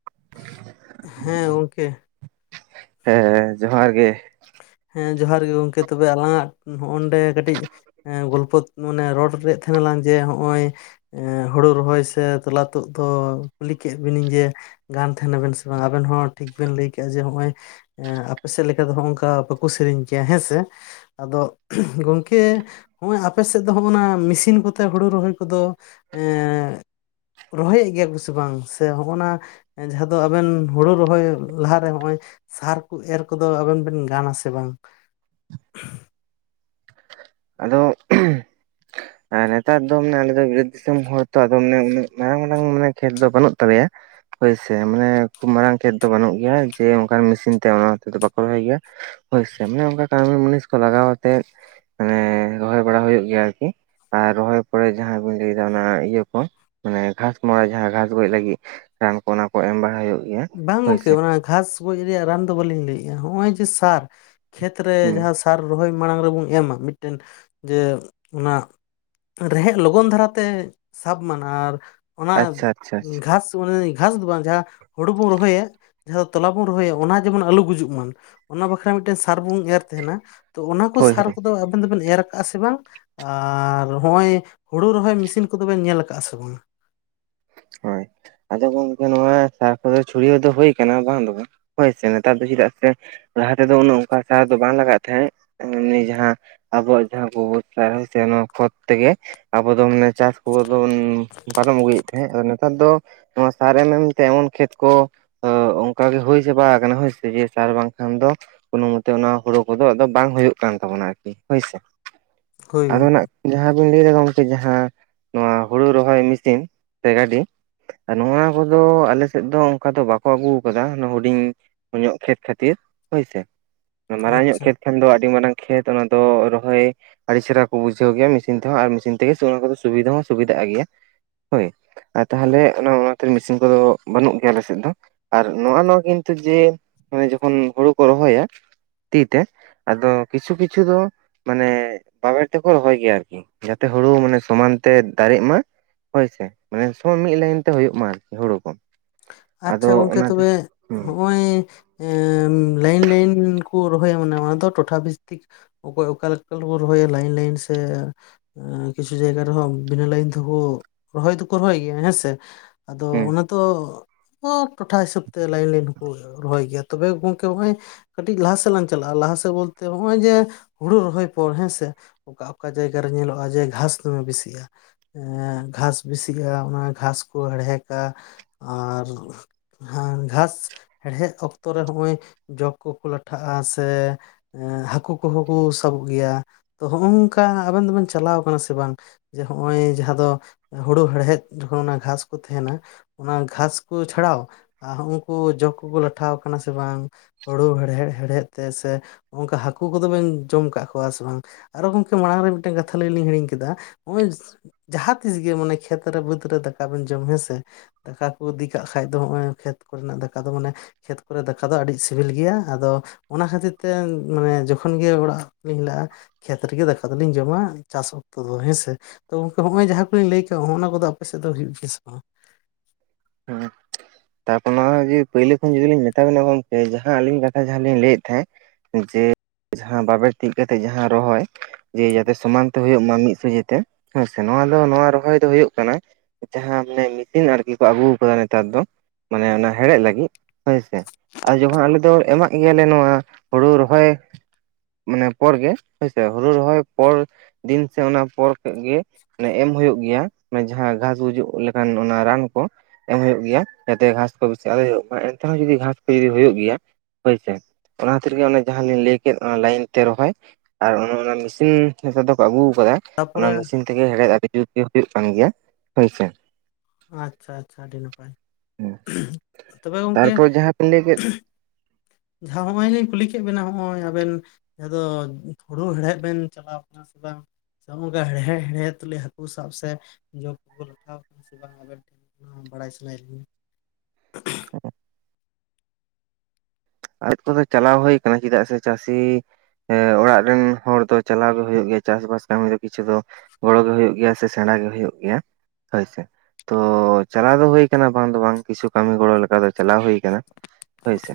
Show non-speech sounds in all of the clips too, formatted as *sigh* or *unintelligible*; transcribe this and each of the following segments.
*inaudible* ᱦᱮᱸ, ᱣᱚᱝᱠᱮ᱾ ᱮᱸ ᱡᱚᱦᱟᱨ ᱜᱮ᱾ ᱦᱮᱸ, ᱡᱚᱦᱟᱨ ᱜᱮ ᱜᱚᱝᱠᱮ, ᱛᱚᱵᱮ ᱟᱞᱟᱝᱟᱜ ᱱᱚᱜᱼᱚᱱᱰᱮ ᱠᱟᱹᱴᱤᱡ ᱮᱸ ᱜᱚᱞᱯᱷᱚᱛ ᱢᱟᱱᱮ ᱨᱚᱲ ᱨᱮᱫ ᱛᱷᱮᱸ ᱱᱟᱞᱟᱝ ᱡᱮ ᱦᱚᱸᱜᱼᱚᱸᱭ ᱮᱸ ᱦᱩᱲᱩ ᱨᱚᱦᱚᱭ ᱥᱮ ᱛᱚᱞᱟ ᱛᱩᱜ ᱫᱚ ᱠᱩᱞᱤ ᱠᱮᱹᱜ ᱵᱤᱱᱤᱧ ᱡᱮ ᱜᱟᱱ ᱛᱷᱮ ᱱᱟᱵᱮᱱ ᱥᱮ ᱵᱟᱝ ᱟᱵᱮᱱ ᱦᱚᱸ ᱴᱷᱤᱠ ᱵᱮᱱ ᱞᱟᱹᱭ ᱠᱮᱜᱼᱟ, ᱡᱮ ᱦᱚᱸᱜᱼᱚᱸᱭ ᱮᱸ ᱟᱯᱮᱥᱮᱜ ᱞᱮᱠᱟ ᱫᱚ ᱦᱚᱸᱜᱼᱚᱝᱠᱟ ᱯᱟᱹ ᱠᱩ ᱥᱮᱨᱮᱧ ᱠᱮᱭᱟ ᱦᱮᱸ ᱥᱮᱻ ᱟᱫᱚ ᱜᱚᱝᱠᱮ, ᱚᱸᱭ ᱟᱯᱮ ᱥᱮᱫ ᱫᱚ ᱦᱚᱸᱜᱼᱚᱱᱟ ᱢᱤᱥᱤᱱ ᱠᱚᱛᱮ ᱦᱩᱲᱩ ᱨᱚᱦᱚᱭ ᱠᱚᱫᱚ ᱮᱸᱜ ᱨᱚᱦᱚᱭᱮᱫ ᱜᱮᱭᱟ ᱠᱚ ᱥᱮ ᱵᱟᱝ ᱥᱮ ᱦᱚᱜᱼᱚᱱᱟ ᱮᱸ ᱡᱟᱦᱟᱸ ᱫᱚ ᱟᱵᱮᱱ ᱦᱩᱲᱩ ᱨᱚᱦᱚᱭ ᱞᱟᱦᱟᱨᱮ, ᱦᱚᱸᱜᱼᱚᱸᱭ ᱥᱟᱨ ᱮᱨ ᱠᱚᱫᱚ ᱟᱵᱮᱱ ᱵᱮᱱ ᱜᱟ ᱱᱟᱥᱮ? ᱮ ᱵᱟᱝ ᱟᱫᱚᱣ ᱟ ᱱᱮᱛᱟᱫᱽ ᱫᱚ ᱢᱟᱱᱮ ᱟᱞᱮ ᱫᱚ 'ᱵᱤᱨᱟᱹᱫ ᱫᱤᱥᱚᱢ' ᱦᱚᱲ ᱛᱚ, ᱟᱫᱚ ᱚᱱᱮ ᱩᱱᱟᱹᱜ ᱢᱟᱨᱟᱝ ᱢᱟᱱᱮ ᱩᱱ ᱢᱟᱨᱟᱝ ᱠᱷᱮᱛ ᱫᱚ ᱵᱟᱹᱱᱩᱜ ᱛᱟᱞᱮᱭᱟᱻ᱾ ᱦᱳᱭ ᱥᱮ, ᱢᱟᱱᱮ ᱠᱷᱩᱵ ᱢᱟᱨᱟᱝ ᱠᱷᱮᱛ ᱫᱚ ᱵᱟᱹᱱᱩᱜ ᱜᱮᱭᱟ, ᱡᱮ ᱚᱝᱠᱟ ᱢᱤᱥᱤᱱ ᱛᱮ, ᱚᱱᱟ ᱛᱮ ᱫᱚ ᱵᱟᱠᱚ ᱨᱚᱦᱚᱭ ᱜᱮᱭᱟ᱾ ᱦᱳᱭ ᱥᱮ, ᱢᱮ ᱚᱝᱠᱟ ᱠᱟᱹᱢᱤ ᱢᱩᱱᱤᱥ ᱠᱚ ᱞᱟᱜᱟ ᱣᱟᱛᱮᱫ, ᱟᱱᱮ ᱨᱚᱦᱚᱭ ᱵᱟᱲᱟ ᱦᱩᱭᱩᱜ ᱜᱮᱭᱟ ᱟᱨᱠᱤ᱾ ᱟ ᱨᱚᱦᱚᱭ ᱯᱚᱨᱮ ᱡᱟᱦᱟᱸ ᱵᱤᱱ ᱞᱟᱹᱭᱫᱟ ᱚᱱᱟ ᱤᱭᱟᱹ ᱠᱚ᱾ ᱟᱱᱮ 'ᱜᱷᱟᱥ ᱢᱟᱨᱟ' ᱡᱟᱦᱟᱸ ᱜᱷᱟᱥ ᱜᱚᱡ ᱞᱟᱹᱜᱤᱜ ᱨᱟᱱ ᱠᱚ, ᱚᱱᱟ ᱠᱚ ᱮᱢ ᱵᱟᱲᱟ ᱦᱩᱭᱩᱜ ᱜᱮᱭᱟ ᱵᱟᱝ ᱜᱚᱝᱠᱮ, ᱦᱳᱭᱥᱮ ᱚᱱᱟ ᱜᱷᱟᱥ ᱜᱚᱡ ᱨᱮᱭᱟᱜ ᱨᱟᱱ ᱫᱚ ᱵᱟᱹᱞᱤᱧ ᱞᱟᱹᱭᱮᱜᱼᱟ᱾ ᱦᱚᱸᱜᱼᱚᱸᱭ ᱡᱮ ᱥᱟᱨ ᱠᱷᱮᱛ ᱨᱮ ᱦᱩᱸ ᱡᱟᱦᱟᱸ ᱥᱟᱨ ᱨᱚᱦᱚᱭ ᱢᱟᱲᱟᱝ ᱨᱮᱵᱚᱱ ᱮᱢᱟ, ᱢᱤᱜᱴᱮᱱ ᱡᱮ ᱚᱱᱟ ᱨᱮᱦᱮᱜ ᱞᱚᱜᱚᱱ ᱫᱷᱟᱨᱟ ᱛᱮ ᱥᱟᱵ ᱢᱟᱱᱟ ᱟᱨ ᱚᱱᱟᱻ ᱟᱪᱪᱷᱟ ᱟᱪᱪᱷᱟ ᱟᱪᱪᱷᱟ ᱜᱷᱟᱥ, ᱣᱟᱱᱮ ᱜᱷᱟᱥ ᱫᱚ ᱵᱟᱝ ᱡᱟᱦᱟᱸ ᱦᱩᱲᱩ ᱵᱩ ᱨᱚᱦᱚᱭᱮᱜ ᱡᱟᱦᱟᱸ ᱣᱚ ᱛᱚᱞᱟ ᱵᱚᱱ ᱨᱚᱦᱚᱭᱮ, ᱚᱱᱟ ᱡᱮᱢᱚᱱ ᱟᱞᱩ ᱜᱩᱡᱩᱜ ᱢᱟᱱ, ᱚᱱᱟ ᱵᱟᱠᱷᱨᱟ ᱢᱤᱜᱴᱮᱱ ᱥᱟᱨ ᱵᱩᱝ ᱮᱨ ᱛᱮᱦᱮᱱᱟ᱾ ᱛᱚ ᱚᱱᱟ ᱠᱚ ᱦᱳᱭ ᱦᱳᱭ ᱥᱟᱨ ᱠᱚᱫᱚ ᱟᱵᱮᱱ-ᱫᱚᱵᱮᱱ ᱮᱨ ᱠᱟᱜᱼᱟ ᱥᱮ ᱵᱟᱝ? ᱟᱼᱨ ᱦᱚᱸᱜᱼᱚᱸᱭ ᱦᱩᱲᱩ ᱨᱚᱦᱚᱭ ᱢᱤᱥᱤᱱ ᱠᱚᱫᱚ ᱵᱮᱱ ᱧᱮᱞ ᱠᱟᱜᱼᱟ ᱥᱮ ᱵᱟᱝ? ᱦᱳᱭ, ᱟᱫᱚ ᱜᱚᱝᱠᱮ, ᱱᱚᱣᱟ ᱥᱟᱨ ᱠᱚᱫᱚ ᱪᱷᱩᱲᱭᱟᱹᱣ ᱫᱚ ᱦᱩᱭ ᱠᱟᱱᱟ ᱵᱟᱝ ᱫᱚ ᱵᱟ᱾ ᱦᱳᱭ ᱥᱮ, ᱱᱮᱛᱟᱨ ᱫᱚ ᱪᱤᱫᱟᱜ ᱥᱮ ᱞᱟᱦᱟ ᱛᱮᱫᱚ, ᱩᱱᱟᱹᱜ ᱚᱝᱠᱟ ᱥᱟᱨ ᱫᱚ ᱵᱟᱝ ᱞᱟᱜᱟᱜ ᱛᱷᱮᱸᱜ ᱮᱢᱱᱤ ᱡᱟᱦᱟᱸ ᱟᱵᱚᱣᱟᱜ ᱡᱟᱦᱟᱸ ᱠᱚᱵᱚᱨ ᱥᱟᱨ ᱦᱳᱭ ᱥᱮ ᱱᱚᱣᱟ ᱠᱷᱚᱛ ᱛᱮᱜᱮ ᱟᱵᱚ ᱫᱚ ᱢᱟᱱᱮ ᱪᱟᱥ ᱠᱚ ᱫᱚ ᱵᱚᱱ ᱯᱟᱨᱚᱢ ᱟᱹᱜᱩᱭᱮᱫ ᱛᱟᱦᱮᱸᱜ ᱟᱫᱚ ᱱᱮᱛᱟᱨ ᱫᱚ ᱱᱚᱣᱟ ᱥᱟᱨ ᱮᱢ ᱮᱢ ᱛᱮ ᱮᱢᱚᱱ ᱠᱷᱮᱛ ᱠᱚ ᱛᱚ ᱚᱱᱠᱟ ᱜᱮ ᱦᱩᱭ ᱪᱟᱵᱟ ᱠᱟᱱᱟ ᱦᱩᱭᱥᱮ ᱡᱮ ᱥᱟᱨ ᱵᱟᱝᱠᱷᱟᱱ ᱫᱚ ᱠᱳᱱᱳ ᱢᱚᱛᱮ ᱚᱱᱟ ᱦᱩᱲᱩ ᱠᱚᱫᱚ ᱟᱫᱚ ᱵᱟᱝ ᱦᱩᱭᱩᱜ ᱠᱟᱱ ᱛᱟᱵᱳᱱᱟ ᱟᱨᱠᱤ ᱦᱳᱭᱥᱮ᱾ ᱦᱳᱭ ᱟᱫᱚ ᱜᱚᱝᱠᱮ ᱱᱟᱜ ᱡᱟᱦᱟᱸ ᱵᱤᱱ ᱞᱟᱹᱭᱟ ᱜᱚᱝᱠᱮ ᱡᱟᱦᱟᱸ ᱱᱚᱣᱟ ᱦᱩᱲᱩ ᱨᱚᱦᱚᱭ ᱢᱮᱥᱤᱱ ᱥᱮ ᱜᱟᱹᱰᱤ ᱱᱚᱣᱟ ᱠᱚᱫᱚ ᱟᱞᱮᱥᱮᱫ ᱫᱚ ᱚᱱᱠᱟ ᱫᱚ ᱵᱟᱠᱚ ᱟᱹᱜᱩᱣ ᱠᱟᱫᱟ ᱦᱩᱰᱤᱧ ᱠᱚᱢᱧᱚᱜ ᱠᱷᱮᱛ ᱠᱷᱟᱹᱛᱤᱨ ᱦᱳᱭᱥᱮ ᱢᱟᱨᱟᱝ ᱧᱚᱜ ᱟᱪᱪᱷᱟ ᱠᱷᱮᱛ ᱠᱷᱟᱱ ᱫᱚ ᱟᱹᱰᱤ ᱢᱟᱨᱟᱝ ᱠᱷᱮᱛ ᱚᱱᱟ ᱫᱚ ᱨᱚᱦᱚᱭ ᱟᱹᱰᱤ ᱪᱮᱨᱦᱟ ᱠᱚ ᱵᱩᱡᱷᱟᱹᱣ ᱜᱮᱭᱟ ᱢᱮᱥᱤᱱ ᱛᱮᱦᱚᱸ ᱟᱨ ᱢᱮᱥᱤᱱ ᱛᱮᱜᱮ ᱚᱱᱟ ᱠᱚᱫᱚ ᱥᱩᱵᱤᱫᱷᱟ ᱦᱚᱸ ᱥᱩᱵᱤᱫᱷᱟᱜ ᱜᱮᱭᱟ ᱦᱳᱭ᱾ ᱟᱨ ᱛᱟᱦᱞᱮ ᱚᱱᱟ ᱚᱱᱟᱛᱮ ᱢᱮᱥᱤᱱ ᱠᱚᱫᱚ ᱵᱟᱹᱱᱩᱜ ᱜᱮᱭᱟ ᱟᱞᱮ ᱥᱮᱫ ᱫᱚ᱾ ᱟᱨ ᱱᱚᱜᱼᱱᱚᱣᱟ ᱠᱤᱱᱛᱩ ᱡᱮ ᱡᱚᱠᱷᱚᱱ ᱦᱩᱲᱩ ᱠᱚ ᱨᱚᱦᱚᱭᱟ᱾ ᱛᱤ ᱛᱮ ᱟᱫᱚ ᱠᱤᱪᱷᱩ ᱠᱤᱪᱷᱩ ᱫᱚ ᱢᱟᱱᱮ ᱵᱟᱵᱮᱨ ᱛᱮᱠᱚ ᱨᱚᱦᱚᱭ ᱜᱮᱭᱟ ᱟᱨᱠᱤ᱾ ᱡᱟᱛᱮ ᱦᱩᱲᱩ ᱢᱟᱱᱮ ᱥᱚᱢᱟᱱ ᱛᱮ ᱫᱟᱨᱤᱜ ᱢᱟ ᱦᱳᱭᱥᱮ᱾ ᱢᱟᱱᱮ ᱥᱚ ᱢᱤᱫ ᱞᱟᱭᱤᱱ ᱛᱮ ᱦᱳᱭᱳᱜ ᱢᱟ ᱟᱨᱠᱤ ᱦᱩᱲᱩ ᱠᱚ᱾ ᱟᱫᱚ ᱟᱪᱪᱷᱟ ᱜᱚᱝᱠᱮ ᱚᱱᱟᱛᱮ ᱛᱚᱵᱮ ᱦᱩᱸ ᱦᱚᱜᱼᱚᱭ ᱮᱸ ᱞᱟᱹᱭᱤᱱ ᱞᱟᱹᱭᱤᱱ ᱠᱚ ᱨᱚᱦᱚᱭᱟ ᱢᱟᱱᱮ ᱚᱱᱟ ᱫᱚ ᱴᱚᱴᱷᱟ ᱵᱷᱤᱛᱛᱤᱠ ᱚᱠᱚᱭ ᱚᱠᱟ ᱞᱮᱠᱠᱚ ᱨᱚᱦᱚᱭᱟ ᱞᱟᱭᱤᱱ ᱞᱟᱭᱤᱱ ᱥᱮ ᱠᱤᱪᱷᱩ ᱡᱟᱭᱜᱟ ᱨᱮᱦᱚᱸ ᱵᱤᱱᱟᱹ ᱞᱟᱹᱭᱤᱱ ᱛᱮᱠᱚ ᱨᱚᱦᱚᱭ ᱫᱚᱠᱚ ᱨᱚᱦᱚᱭ ᱜᱮᱭᱟ ᱦᱮᱸᱥᱮ᱾ ᱛᱚ ᱦᱩᱸ ᱚᱱᱟ ᱛᱚ ᱥᱚᱯ ᱴᱚᱴᱷᱟ ᱦᱤᱥᱟᱹᱵ ᱛᱮ ᱞᱟᱭᱤᱱ ᱞᱟᱭᱤᱱ ᱦᱚᱸᱠᱚ ᱨᱚᱦᱚᱭ ᱜᱮᱭᱟ ᱛᱚᱵᱮ ᱜᱚᱝᱠᱮ ᱱᱚᱜᱼᱚᱭ ᱠᱟᱹᱴᱤᱡ ᱞᱟᱦᱟ ᱥᱮᱫ ᱞᱟᱝ ᱪᱟᱞᱟᱜᱼᱟ ᱞᱟᱦᱟ ᱥᱮᱫ ᱵᱚᱞᱛᱮ ᱱᱚᱜᱼᱚᱭ ᱡᱮ ᱦᱩᱲᱩ ᱨᱚᱦᱚᱭ ᱯᱚᱨ ᱦᱮᱸᱥᱮ᱾ ᱚᱠᱟ ᱚᱠᱟ ᱡᱟᱭᱜᱟ ᱨᱮ ᱧᱮᱞᱚᱜᱼᱟ ᱡᱮ ᱜᱷᱟᱸᱥ ᱫᱚᱢᱮ ᱵᱮᱥᱤᱜᱼᱟ᱾ ᱮᱸ ᱜᱷᱟᱸᱥ ᱵᱤᱥᱤᱜᱼᱟ ᱚᱱᱟ ᱜᱷᱟᱸᱥ ᱠᱚ ᱦᱮᱲᱦᱮᱠᱟ ᱟᱨ ᱜᱷᱟᱸᱥ ᱦᱮᱲᱦᱮᱫ ᱚᱠᱛᱚ ᱨᱮ ᱦᱚᱸᱜᱼᱚᱭ ᱡᱚᱸᱠ‌ ᱠᱚᱠᱚ ᱞᱟᱴᱷᱟᱜᱼᱟ ᱥᱮ ᱮᱸ ᱦᱟᱠᱩ ᱠᱩᱦᱚᱸ ᱠᱩ ᱥᱟᱵᱚᱜ ᱜᱮᱭᱟ ᱛᱚ ᱦᱚᱸᱜᱼᱱᱚᱝᱠᱟ ᱟᱵᱮᱱ ᱫᱚᱵᱮᱱ ᱪᱟᱞᱟᱣ ᱠᱟᱱᱟ ᱥᱮ ᱵᱟᱝ? ᱡᱮ ᱦᱚᱸᱜᱼᱚᱸᱭ ᱡᱟᱦᱟᱸ ᱫᱚ ᱦᱩᱲᱩ ᱦᱮᱲᱦᱮᱫ ᱡᱚᱠᱷᱚᱱ ᱜᱷᱟᱸᱥ ᱠᱚ ᱛᱮᱦᱮᱱᱟ ᱚᱱᱟ ᱜᱷᱟᱥ ᱠᱩ ᱪᱷᱟᱲᱟᱣ ᱟ ᱦᱩᱜᱼᱩᱱᱠᱩ ᱡᱚᱸᱠ ᱠᱩᱠᱩ ᱞᱟᱴᱷᱟᱣ ᱠᱟᱱᱟ ᱥᱮ ᱵᱟᱝ? ᱦᱩᱲᱩ ᱦᱮᱲᱦᱮᱫ ᱦᱮᱲᱦᱮᱫ ᱛᱮ ᱥᱮ ᱚᱝᱠᱟ ᱦᱟᱠᱩ ᱠᱩᱫᱚ ᱵᱮᱱ ᱡᱚᱢ ᱠᱟᱜ ᱠᱚᱣᱟ ᱥᱮ ᱵᱟᱝ? ᱟᱨᱚ ᱜᱚᱝᱠᱮ ᱢᱟᱬᱟᱝ ᱨᱮ ᱢᱤᱫᱴᱮᱱ ᱠᱟᱛᱷᱟ ᱞᱟᱹᱭ ᱞᱤᱧ ᱦᱤᱲᱤᱧ ᱠᱮᱫᱟ ᱱᱚᱜᱼᱚᱭ ᱡᱟᱦᱟᱸᱛᱤᱥ ᱜᱮᱤ ᱢᱟᱱᱮ ᱠᱷᱮᱛ ᱨᱮ ᱵᱟᱹᱛᱷ ᱨᱮ ᱫᱟᱠᱟ ᱵᱮᱱ ᱡᱚᱢ ᱦᱮᱸ ᱥᱮ ᱫᱟᱠᱟ ᱠᱩ ᱫᱤᱠ ᱠᱟᱜ ᱠᱷᱟᱡ ᱫᱚ ᱦᱚᱸᱜᱼᱚᱭ ᱠᱷᱮᱛ ᱠᱚᱨᱮᱱ ᱟᱜ ᱫᱟᱠᱟ ᱫᱚ ᱢᱟᱱᱮ ᱠᱷᱮᱛ ᱠᱚᱨᱮ ᱫᱟᱠᱟ ᱫᱚ ᱟᱰᱤ ᱥᱤᱵᱤᱞ ᱜᱮᱭᱟ ᱟᱫᱚ ᱚᱱᱟ ᱠᱷᱟᱹᱛᱤᱨ ᱛᱮ ᱢᱟᱱᱮ ᱡᱚᱠᱷᱚᱱ ᱜᱮ ᱚᱲᱟᱜ ᱞᱤᱧ ᱦᱮᱞᱟᱜᱼᱟ᱾ ᱠᱷᱮᱛ ᱨᱮᱜᱮ ᱫᱟᱠᱟ ᱫᱚᱞᱤᱧ ᱡᱚᱢᱟ ᱪᱟᱥ ᱚᱠᱛᱚ ᱫᱚ ᱦᱮᱸ ᱥᱮ᱾ ᱛᱚ ᱜᱚᱝᱠᱮ ᱦᱚᱸᱜᱼᱚᱭ ᱡᱟᱦᱟᱸ ᱠᱚᱞᱤᱧ ᱞᱟᱹᱭ ᱠᱮᱜ ᱦᱚᱸᱜᱼᱚᱱᱟ ᱠᱚᱫᱚ ᱟᱯᱮ ᱥᱮᱜ ᱫᱚ ᱦᱩᱭᱩᱜ ᱜᱮᱭᱟ ᱥᱮ ᱵᱟᱝ? ᱦᱩᱸ᱾ ᱛᱟᱨᱯᱚᱨ ᱱᱚᱣᱟ ᱡᱮ ᱯᱩᱭᱞᱩ ᱠᱷᱚᱱ ᱡᱩᱫᱤ ᱞᱤᱧ ᱢᱮᱛᱟ ᱵᱤᱱᱟ ᱜᱚᱝᱠᱮ ᱡᱟᱦᱟᱸ ᱟᱹᱞᱤᱧ ᱠᱟᱛᱷᱟ ᱡᱟᱦᱟᱸ ᱞᱤᱧ ᱞᱟᱹᱭᱮᱜ ᱛᱮᱦᱮᱸᱜ ᱡᱮ ᱡᱟᱦᱟᱸ ᱵᱟᱵᱮᱨ ᱛᱤᱜ ᱠᱟᱛᱮᱜ ᱡᱟᱦᱟᱸ ᱨᱚᱦᱚᱭ ᱡᱮ ᱡᱟᱛᱮ ᱥᱚᱢᱟᱱ ᱛᱮ ᱦᱚᱭᱚᱜ ᱢᱟ ᱢᱤᱫ ᱥᱚᱡᱷᱮ ᱛᱮ᱾ ᱦᱮᱸ ᱥᱮ, ᱱᱚᱣᱟ ᱫᱚ ᱱᱚᱣᱟ ᱨᱚᱦᱚᱭ ᱫᱚ ᱦᱩᱭᱩᱜ ᱠᱟᱱᱟ ᱡᱟᱦᱟᱸ ᱢᱚᱱᱮ ᱢᱤᱥᱤᱱ ᱟᱨ ᱠᱤ ᱠᱚ ᱟᱜᱩᱣ ᱠᱟᱫᱟ ᱱᱮᱛᱟᱨ ᱫᱚ ᱢᱟᱱᱮ ᱚᱱᱟ ᱦᱮᱲᱦᱮᱫ ᱞᱟᱜᱤᱜ ᱦᱳᱭ ᱥᱮ᱾ ᱟᱨ ᱡᱚᱠᱷᱚᱱ ᱟᱞᱮ ᱫᱚ ᱮᱢᱟᱜ ᱜᱮᱭᱟ ᱞᱮ ᱱᱚᱣᱟ ᱦᱩᱲᱩ ᱨᱚᱦᱚᱭ ᱢᱟᱱᱮ ᱯᱚᱨ ᱜᱮ ᱦᱳᱭ ᱥᱮ ᱦᱩᱲᱩ ᱨᱚᱦᱚᱭ ᱯᱚᱨ ᱫᱤᱱ ᱥᱮ ᱚᱱᱟ ᱯᱚᱨ ᱠᱷᱚᱡ ᱜᱮ᱾ ᱚᱱᱮ ᱮᱢ ᱦᱩᱭᱩᱜ ᱜᱮᱭᱟ ᱢᱟᱱᱮ ᱡᱟᱦᱟᱸ ᱜᱷᱟᱸᱥ ᱜᱩᱡᱩᱜ ᱞᱮᱠᱟᱱ ᱚᱱᱟ ᱨᱟᱱ ᱠᱚ᱾ ᱮᱢ ᱦᱩᱭᱩᱜ ᱜᱮᱭᱟ, ᱡᱟᱛᱮ ᱜᱷᱟᱸᱥ ᱠᱚ ᱵᱮᱥᱤ ᱟᱞᱚ ᱦᱩᱭᱩᱜ ᱢᱟ ᱮᱱᱛᱮ ᱦᱚᱸ ᱡᱩᱫᱤ ᱜᱷᱟᱸᱥ ᱠᱚ ᱡᱩᱫᱤ ᱦᱩᱭᱩᱜ ᱜᱮᱭᱟ᱾ ᱦᱳᱭ ᱥᱮ, ᱚᱱᱟ ᱠᱷᱟᱹᱛᱤᱨ ᱜᱮ ᱚᱱᱮ ᱡᱟᱦᱟᱸ ᱞᱤᱧ ᱞᱟᱹᱭ ᱠᱮᱫ ᱚᱱᱟ ᱞᱟᱭᱤᱱ ᱛᱮ ᱨᱚᱦᱚᱭ᱾ ᱟᱨ ᱚᱱᱮ ᱚᱱᱟ ᱢᱤᱥᱤᱱ, ᱱᱮᱛᱟᱨ ᱫᱚ ᱠᱚ ᱟᱜᱩ ᱠᱟᱫᱟ᱾ ᱚᱱᱟ ᱛᱟᱯᱚᱨᱮ ᱢᱤᱥᱤᱱ ᱛᱮᱜᱮ, ᱦᱮᱲᱦᱮᱫ ᱟᱰᱤ ᱡᱩᱨ ᱡᱩᱨ ᱛᱮ ᱦᱩᱭᱩᱜ ᱠᱟᱱ ᱜᱮᱭᱟ ᱦᱳᱭ ᱥᱮ᱾ ᱟᱪᱪᱷᱟ ᱟᱪᱪᱷᱟ ᱟᱰᱤ ᱱᱟᱯᱟᱭ ᱛᱚᱵᱮ ᱜᱚᱝᱠᱮ ᱛᱟᱨᱯᱚᱨ ᱡᱟᱦᱟᱸ ᱵᱤᱱ ᱞᱟᱹᱭ ᱠᱮᱫ ᱡᱟᱸᱦᱟᱸ ᱦᱚᱸᱜ-ᱚᱸᱭ ᱞᱤᱧ ᱠᱩᱞᱤ ᱠᱮᱜ ᱵᱮᱱᱟ ᱦᱸᱚᱜ-ᱚᱸᱭ ᱟᱵᱮᱱ ᱡᱟᱸᱦᱟᱸ ᱫᱚ ᱦᱩᱲᱩ ᱦᱮᱲᱦᱮᱫ ᱵᱮᱱ ᱪᱟᱞᱟᱣ ᱠᱟᱱᱟ ᱥᱮ ᱵᱟᱝ? ᱠᱟ ᱦᱚᱜ-ᱚᱝᱠᱟ ᱦᱮᱲᱦᱮ ᱦᱮᱲᱦᱮᱫ ᱛᱩᱞᱩᱡ ᱦᱟᱹᱠᱩ ᱥᱟᱵ ᱥᱮ ᱡᱚᱸᱠ ᱠᱚ ᱞᱟᱴᱷᱟ ᱥᱮ ᱵᱟᱝ ᱟᱵᱮᱱ ᱵᱟᱲᱟᱭ ᱥᱟᱱᱟᱭᱮᱜ ᱞᱤᱧᱟ ᱾ ᱟᱡ ᱠᱚᱫᱚ ᱪᱟᱞᱟᱣ ᱦᱚᱭ ᱠᱟᱱᱟ ᱪᱮᱫᱟᱜ ᱥᱮ ᱪᱟᱥᱤᱼᱼ ᱮᱸ ᱚᱲᱟᱜ ᱨᱮᱱ ᱦᱚᱲ ᱫᱚ ᱪᱟᱞᱟᱣ ᱜᱮ ᱦᱩᱭᱩᱜ ᱜᱮᱭᱟ, ᱪᱟᱥ ᱵᱟᱥ ᱠᱟᱢᱤ ᱫᱚ ᱠᱤᱪᱷᱩ ᱫᱚ ᱜᱚᱲᱚᱜ ᱜᱮ ᱦᱩᱭᱩᱜ ᱜᱮᱭᱟ, ᱥᱮ ᱥᱮᱬᱟ ᱜᱮ ᱦᱩᱭᱩᱜ ᱜᱮᱭᱟ ᱦᱳᱭ ᱥᱮ ᱠᱟᱞᱪᱟᱨ᱾ ᱛᱚ ᱪᱟᱞᱟᱣ ᱫᱚ ᱦᱩᱭ ᱠᱟᱱᱟ, ᱵᱟᱝ ᱫᱚ ᱵᱟᱝ ᱠᱤᱪᱷᱩ ᱠᱟᱢᱤ ᱜᱚᱲᱚ ᱞᱮᱠᱟ ᱫᱚ ᱪᱟᱞᱟᱣ ᱦᱩᱭ ᱠᱟᱱᱟ, ᱦᱳᱭ ᱥᱮ᱾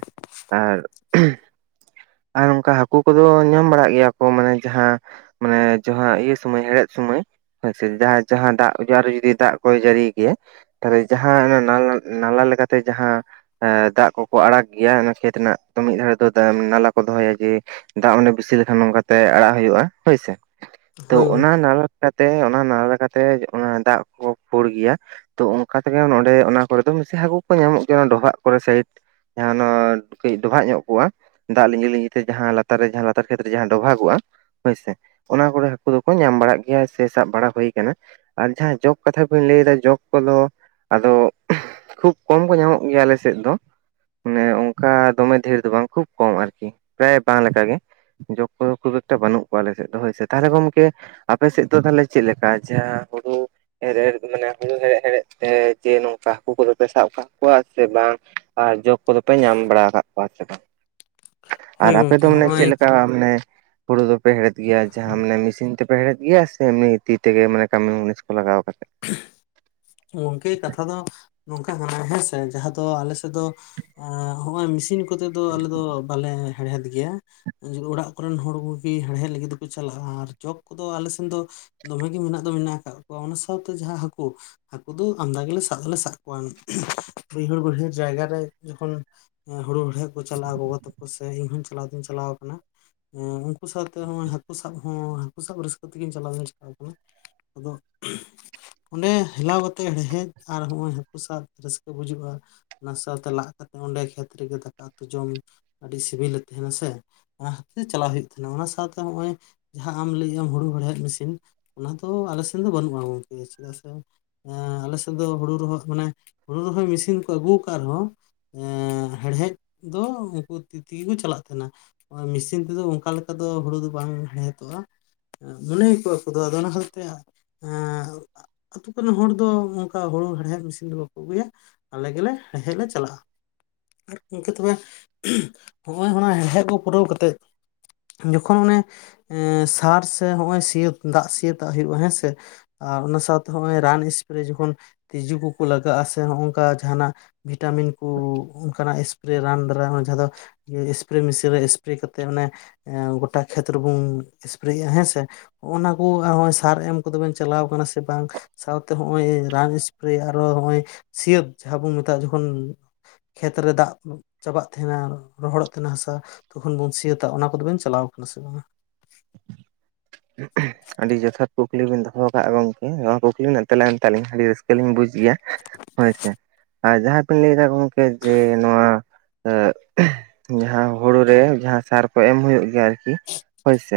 ᱟᱨ, ᱟᱨ ᱚᱱᱠᱟ ᱦᱟᱠᱩ ᱠᱚᱫᱚ ᱧᱟᱢ ᱵᱟᱲᱟᱜ ᱜᱮᱭᱟ ᱠᱚ ᱢᱟᱱᱮ ᱡᱟᱸᱦᱟᱸᱼᱼ ᱢᱟᱱᱮ ᱡᱟᱸᱦᱟᱸ ᱤᱭᱟᱹ ᱥᱩᱢᱟ ᱦᱮᱲᱦᱮᱫ ᱥᱩᱢᱟᱹᱭ᱾ ᱦᱮᱸ ᱥᱮ ᱡᱟᱸᱦᱟᱸᱭ ᱡᱟᱸᱦᱟᱸ ᱴᱟᱜ ᱫᱟᱜ ᱡᱚ ᱟᱨᱚ ᱡᱩᱫᱤ ᱫᱟᱜ ᱠᱚᱭ ᱡᱟᱹᱲᱤᱭ ᱜᱮᱭᱟ᱾ ᱛᱟᱦᱚᱞᱮ ᱡᱟᱸᱦᱟᱸ ᱱᱟᱞᱟ ᱱᱟᱞᱟ ᱞᱮᱠᱟ ᱛᱮ ᱡᱟᱸᱦᱟᱸ ᱮ ᱫᱟᱜ ᱠᱚᱠᱚ ᱟᱲᱟᱜ ᱜᱮᱭᱟ ᱚᱱᱟ ᱠᱷᱮᱛᱼᱼ ᱛᱮᱱᱟᱜ ᱫᱚ ᱢᱤᱫ ᱫᱷᱟᱨᱮ ᱫᱚ ᱫᱟᱜ ᱱᱟᱞᱟ ᱠᱚ ᱫᱚᱦᱚᱭᱟ ᱡᱮᱼᱼ ᱫᱟᱜ ᱚᱸᱰᱮ ᱵᱮᱥᱤ ᱞᱮᱠᱷᱟᱱ ᱱᱚᱝᱠᱟ ᱛᱮ ᱟᱲᱟᱜ ᱦᱩᱭᱩᱜ-ᱟ ᱦᱳᱭ ᱥᱮ, ᱛᱚ ᱦᱳᱭ ᱜᱚᱝ ᱚᱱᱟ ᱱᱟᱞᱟᱼᱼ ᱠᱟᱛᱮ ᱚᱱᱟ ᱱᱟᱞᱟ ᱠᱟᱛᱮᱜ ᱚᱱᱟ ᱫᱟᱜ ᱠᱚ ᱯᱩᱲ ᱜᱮᱭᱟ᱾ ᱛᱚ ᱚᱱᱠᱟ ᱛᱮᱜᱮ ᱚᱱ ᱱᱚᱰᱮ ᱚᱱᱟ ᱠᱚᱨᱮ ᱫᱚ ᱵᱤᱥᱤ ᱦᱟᱠᱩ ᱠᱩ ᱧᱟᱢᱚᱜ ᱜᱮᱭᱟ ᱚᱱᱟ ᱰᱚᱵᱷᱟᱜ ᱠᱚᱨᱮ ᱥᱟᱭᱤᱰᱼᱼ ᱡᱟᱸᱦᱟᱸ *unintelligible* ᱠᱟᱹᱡ ᱰᱚᱵᱷᱟᱜ ᱧᱚᱜ ᱠᱚᱜ-ᱟ, ᱫᱟᱜ ᱞᱤᱧᱡᱤ ᱞᱤᱧᱡᱤ ᱛᱮ ᱡᱟᱦᱟᱸ ᱞᱟᱛᱟᱨ ᱨᱮ ᱡᱟᱦᱟᱸ ᱞᱟᱛᱟᱨ ᱠᱷᱮᱛ ᱨᱮ ᱡᱟᱸᱦᱟᱸ ᱰᱚᱵᱷᱟᱜᱚᱜ-ᱟ᱾ ᱦᱳᱭ ᱥᱮ, ᱚᱱᱟ ᱠᱚᱨᱮ ᱦᱟᱹᱠᱩ ᱫᱚᱠᱚ ᱧᱟᱢ ᱵᱟᱲᱟᱜ ᱜᱮᱭᱟ ᱥᱮ ᱥᱟᱵ ᱵᱟᱲᱟ ᱦᱩᱭ ᱠᱟᱱᱟ᱾ ᱟᱨ ᱡᱟᱸᱦᱟᱸ ᱡᱚᱸᱠ ᱠᱟᱛᱷᱟ ᱵᱮᱱ ᱞᱟᱹᱭ ᱮᱫᱟ ᱡᱚᱸᱠ ᱠᱚᱫᱚ ᱟᱫᱚ ᱠᱷᱩᱵ ᱠᱚᱢ ᱠᱚ ᱧᱟᱢᱚᱜ ᱜᱮᱭᱟ ᱟᱞᱮ ᱥᱮᱜ ᱫᱚ, ᱢᱟᱱᱮ ᱚᱝ ᱚᱱᱠᱟ ᱫᱚᱢᱮ ᱰᱷᱮᱨ ᱫᱚ ᱵᱟᱝ ᱠᱷᱩᱵ ᱠᱚᱢ ᱟᱨᱠᱤ ᱯᱨᱟᱭ ᱵᱟᱝ ᱞᱮᱠᱟ ᱜᱮ᱾ ᱡᱚᱸᱠ ᱠᱚᱫᱚ ᱠᱷᱩᱵ ᱮᱠᱴᱟ ᱵᱟᱹᱱᱩᱜ ᱠᱚᱣᱟ ᱟᱞᱮ ᱥᱮᱜ ᱫᱚ ᱦᱳᱭ ᱥᱮ, ᱛᱟᱦᱚᱞᱮ ᱜᱚᱢᱠᱮ ᱟᱯᱮ ᱥᱮᱫ ᱫᱚ ᱛᱟᱦᱚᱞᱮ ᱪᱮᱫ ᱞᱮᱠᱟ ᱡᱟᱸᱦᱟᱸ ᱦᱩᱲᱩ ᱦᱮᱲ ᱦᱮᱲ ᱢᱟᱱᱮ ᱦᱩᱲᱩ ᱦᱮᱲᱦᱮᱫ ᱦᱮᱲᱦᱮᱫ ᱛᱮ ᱡᱮ ᱱᱚᱝᱠᱟ ᱦᱟᱹᱠᱩ ᱠᱚᱫᱚ ᱯᱮ ᱥᱟᱵ ᱠᱟᱜ ᱠᱚᱣᱟ ᱥᱮ ᱵᱟᱝ᱾ ᱟᱨ ᱡᱚᱜ ᱠᱚᱫᱚ ᱯᱮ ᱧᱟᱢ ᱵᱟᱲᱟ ᱟᱠᱟᱫ ᱠᱚᱣᱟ ᱥᱮ ᱵᱟᱝ ᱟᱨ ᱦᱳᱭ ᱟᱯᱮᱫ ᱜᱚᱝᱠᱮ ᱫᱚ ᱢᱟᱱᱮ ᱦᱚᱸᱜᱼᱚᱭ ᱪᱮᱫ ᱞᱮᱠᱟ ᱢᱟᱱᱮ ᱦᱩᱲᱩ ᱫᱚᱯᱮ ᱦᱮᱲᱦᱮᱫ ᱜᱮᱭᱟ, ᱡᱟᱸᱦᱟ ᱢᱟᱱᱮ ᱢᱮᱥᱤᱱ ᱛᱮ ᱯᱮ ᱦᱮᱲᱦᱮᱫ ᱜᱮᱭᱟ ᱥᱮ ᱮᱢᱱᱤ ᱛᱤ ᱛᱮᱜᱮ ᱢᱟᱱᱮ ᱠᱟᱹᱢᱤ ᱢᱩᱱᱤᱥ ᱠᱚ ᱞᱟᱜᱟᱣ ᱠᱟᱛᱮ᱾ ᱜᱚᱝᱠᱮ ᱠᱟᱛᱷᱟ ᱫᱚ ᱱᱚᱝᱠᱟ ᱠᱟᱱᱟ ᱦᱮᱸᱥᱮ ᱡᱟᱸᱦᱟ ᱫᱚ ᱟᱞᱮ ᱥᱮᱫ ᱫᱚ ᱮ ᱦᱚᱸ ᱚᱭ ᱢᱮᱥᱤᱱ ᱠᱚᱛᱮ ᱫᱚ ᱟᱞᱮ ᱫᱚ ᱵᱟᱞᱮ ᱦᱮᱲᱦᱮᱫ ᱜᱮᱭᱟ᱾ ᱚᱲᱟᱜ ᱠᱚᱨᱮᱱ ᱦᱚᱲ ᱠᱚᱜᱮ ᱦᱮᱲᱦᱮᱫ ᱞᱟᱹᱜᱤᱫ ᱛᱮᱠᱚ ᱪᱟᱞᱟᱜᱼᱟ ᱟᱨ ᱡᱚᱠᱷ ᱠᱚᱫᱚ ᱟᱞᱮ ᱥᱮᱱ ᱫᱚ ᱫᱚᱢᱮ ᱜᱮ ᱢᱮᱱᱟᱜ ᱫᱚ ᱢᱮᱱᱟᱜ ᱟᱠᱟᱫ ᱠᱚᱣᱟ ᱚᱱᱟ ᱥᱟᱶᱛᱮ ᱡᱟᱸᱦᱟᱸ ᱦᱟᱹᱠᱩ ᱦᱟᱹᱠᱩ ᱫᱚ ᱟᱢᱫᱟ ᱜᱮᱞᱮ ᱥᱟᱵ ᱫᱚᱞᱮ ᱥᱟᱵ ᱠᱚᱣᱟ, ᱵᱟᱹᱭᱦᱟᱹᱲ ᱵᱟᱹᱭᱦᱟᱹᱲ ᱡᱟᱭᱜᱟᱨ ᱨᱮ ᱡᱚᱠᱷᱚᱱ ᱦᱩᱲᱩ ᱦᱮᱲᱦᱮᱫ ᱠᱚ ᱪᱟᱞᱟᱜᱼᱟ ᱜᱚᱜᱚ ᱛᱟᱠᱚ ᱥᱮ ᱤᱧ ᱦᱚᱸᱧ ᱪᱟᱞᱟᱣ ᱫᱚᱧ ᱪᱟᱞᱟᱣ ᱟᱠᱟᱱᱟ᱾ ᱩᱱᱠᱩ ᱥᱟᱶᱛᱮ ᱦᱟᱹᱠᱩ ᱥᱟᱵ ᱦᱚᱸ ᱦᱟᱹᱠᱩ ᱥᱟᱵ ᱨᱟᱹᱥᱠᱟᱹ ᱛᱮᱜᱤᱧ ᱪᱟᱞᱟᱣ ᱫᱩᱧ ᱪᱟᱞᱟᱣ ᱠᱟᱱᱟ᱾ ᱟᱫᱚ *inaudible* ᱚᱱᱮ ᱴᱮᱞᱟᱣ ᱟᱛᱮᱜ ᱦᱮᱲᱦᱮᱫ ᱟᱨ ᱦᱚᱸ ᱚᱭ ᱦᱟᱹᱠᱩ ᱥᱟᱵ ᱨᱟᱹᱥᱠᱟᱹ ᱵᱩᱡᱟ. ᱜ-ᱟ᱾ ᱚᱱᱟ ᱥᱟᱶᱛᱮ ᱞᱟᱜ ᱠᱟᱛᱮᱜ ᱚᱸᱰᱮ ᱠᱷᱮᱛ ᱨᱮᱜᱮ ᱫᱟᱠᱟ ᱩᱛᱩ ᱡᱚᱢ ᱟᱹᱰᱤ ᱥᱤᱵᱤᱞᱮ ᱛᱟᱦᱮᱱᱟ ᱥᱮ ᱚᱱᱟ ᱦᱚᱛ ᱛᱮ ᱪᱟᱞᱟᱜ ᱦᱩᱭᱩᱜᱱᱟ ᱚᱱᱟ ᱥᱟᱶᱛᱮ ᱱᱚᱜᱚᱭ ᱟᱢ ᱞᱟᱹᱭ ᱟᱢ ᱦᱩᱲᱩ ᱦᱮᱲᱦᱮᱫ ᱢᱮᱥᱤᱱ ᱚᱱᱟ ᱫᱚ ᱟᱞᱮ ᱥᱮᱱ ᱫᱚ ᱵᱟᱹᱱᱩᱜᱼᱟ, ᱜᱚᱢᱠᱮ ᱪᱮᱫᱟᱜ ᱥᱮ ᱮᱸ ᱟᱞᱮ ᱥᱮᱫ ᱫᱚ ᱦᱩᱲᱩ ᱨᱚᱦᱚᱭ ᱢᱱᱮ ᱦᱩᱲᱩ ᱨᱚᱦᱚᱭ ᱢᱮᱥᱤᱱ ᱠᱚ ᱟᱹᱜᱩ ᱟᱠᱟᱫ ᱨᱮᱦᱚᱸ ᱮᱸ ᱦᱮᱲᱦᱮᱫ ᱫᱚ ᱩᱱᱠᱩ ᱛᱤ ᱛᱮᱜᱮ ᱠᱚ ᱪᱟᱞᱟᱜ ᱠᱟᱱᱟ ᱢᱮᱥᱤᱱ ᱛᱮᱫᱚ ᱚᱱᱠᱟ ᱞᱮᱠᱟ ᱫᱚ ᱦᱩᱲᱩ ᱫᱚ ᱵᱟᱝ ᱦᱮᱲᱦᱮᱫᱚᱜᱼᱟ *unintelligible* ᱠᱚᱫᱚ ᱟᱫᱚ ᱚᱱᱟ ᱠᱷᱟᱹᱛᱤᱨ ᱛᱮ ᱮᱸ ᱨᱮᱱ ᱦᱚᱲ ᱫᱚ ᱚᱱᱠᱟ ᱦᱩᱲᱩ ᱦᱮᱲᱦᱮᱫ ᱢᱮᱥᱤᱱ ᱫᱚ ᱵᱟᱠᱚ ᱟᱹᱜᱩᱭᱟ ᱟᱞᱮ ᱜᱮᱞᱮ ᱦᱮᱲᱦᱮᱫ ᱞᱮ ᱪᱟᱞᱟᱜᱼᱟ᱾ ᱟᱨ ᱜᱚᱝᱠᱮ ᱛᱚᱵᱮ ᱦᱚᱭ ᱚᱱᱟ ᱦᱮᱲᱦᱮᱫ ᱠᱚ ᱯᱩᱨᱟᱹᱣ ᱠᱟᱛᱮᱫ ᱡᱚᱠᱷᱚᱱ ᱚᱱᱮ ᱮᱸ ᱥᱟᱨ ᱥᱮ ᱱᱚᱜ ᱚᱭ ᱥᱤ ᱫᱟᱜ ᱥᱤᱭᱟᱹᱛᱟᱜ ᱦᱩᱭᱩᱜᱼᱟ ᱦᱮᱸ ᱥᱮᱼᱼ ᱟᱨ ᱚᱱᱟ ᱥᱟᱶᱛᱮ ᱱᱚᱜᱚᱭ ᱨᱟᱱ ᱮᱥᱯᱨᱮ ᱡᱚᱠᱷᱚᱱ ᱛᱤᱡᱩ ᱠᱚᱠᱚ ᱞᱟᱜᱟᱜᱼᱟ ᱥᱮ ᱱᱚᱜᱝᱠᱟ ᱡᱟᱦᱟᱱᱟᱜ ᱵᱷᱤᱴᱟᱢᱤᱱ ᱠᱩ ᱚᱱᱠᱟᱱᱟᱜ ᱮᱥᱯᱨᱮ ᱨᱟᱱ ᱫᱟᱨᱟᱭ ᱦᱚᱸ ᱡᱟᱦᱟᱸ ᱫᱚ ᱥᱯᱨᱮ ᱢᱮᱥᱤᱱ ᱨᱮ ᱮᱥᱯᱨᱮ ᱠᱟᱛᱮᱜ ᱚᱱᱮ ᱜᱳᱚᱴᱟ ᱠᱷᱮᱛ ᱨᱮᱵᱚᱱ ᱥᱯᱨᱮᱭᱮᱼᱟ ᱦᱮᱸᱥᱮ ᱦᱚᱸᱜᱼᱱᱟ ᱠᱚ ᱟᱨ ᱚᱭ ᱥᱟᱨ ᱮᱢ ᱠᱚᱫᱚ ᱵᱮᱱ ᱪᱟᱞᱟᱣ ᱠᱟᱱᱟ ᱥᱮ ᱵᱟᱝ? ᱥᱟᱶᱛᱮ ᱱᱚᱜᱚᱭ ᱨᱟᱱ ᱮᱥᱯᱨᱮ ᱟᱨ ᱥᱤᱭᱟᱹᱛ ᱡᱟᱦᱟᱸ ᱵᱚᱱ ᱢᱮᱛᱟᱜᱼᱟ ᱡᱚᱠᱷᱚᱱ ᱠᱷᱮᱛ ᱨᱮ ᱫᱟᱜ ᱪᱟᱵᱟᱜ ᱛᱟᱦᱮᱱᱟ ᱨᱚᱦᱚᱲᱚᱜ ᱛᱟᱦᱮᱱᱟ ᱦᱟᱥᱟ ᱛᱚᱠᱷᱚᱱ ᱵᱚᱱ ᱥᱤᱭᱟᱹᱟᱹᱛᱟ ᱚᱱᱟ ᱠᱚᱫᱚᱵᱮᱱ ᱪᱟᱞᱟᱣ ᱠᱟᱱᱟ ᱥᱮ ᱵᱟᱝ᱾ *inaudible* ᱟᱹᱰᱤ ᱡᱚᱛᱷᱟᱛ ᱠᱩᱠᱞᱤ ᱵᱤᱱ ᱫᱚᱦᱚ ᱠᱟᱜᱼᱟ ᱜᱚᱝᱠᱮ ᱱᱚᱣᱟ ᱠᱩᱠᱞᱤ ᱨᱮᱱᱟᱜ ᱛᱮᱞᱟ ᱮᱢᱛᱮ ᱟᱞᱤᱧ ᱟᱹᱰᱤ ᱨᱟᱹᱥᱠᱟᱹᱞᱤᱧ ᱵᱩᱡ ᱜᱮᱭᱟ᱾ ᱦᱳᱭᱥᱮ ᱟᱨ ᱡᱟᱦᱟᱸ ᱵᱤᱱ ᱞᱟᱹᱭᱫᱟ ᱜᱚᱢᱠᱮ ᱡᱮ ᱱᱚᱣᱟ ᱡᱟᱦᱟᱸ ᱦᱩᱲᱩ ᱨᱮ ᱡᱟᱦᱟᱸ ᱥᱟᱨ ᱠᱚ ᱮᱢ ᱦᱩᱭᱩᱜᱭ ᱜᱮᱭᱟ ᱟᱨᱠᱤ ᱦᱳᱭᱥᱮ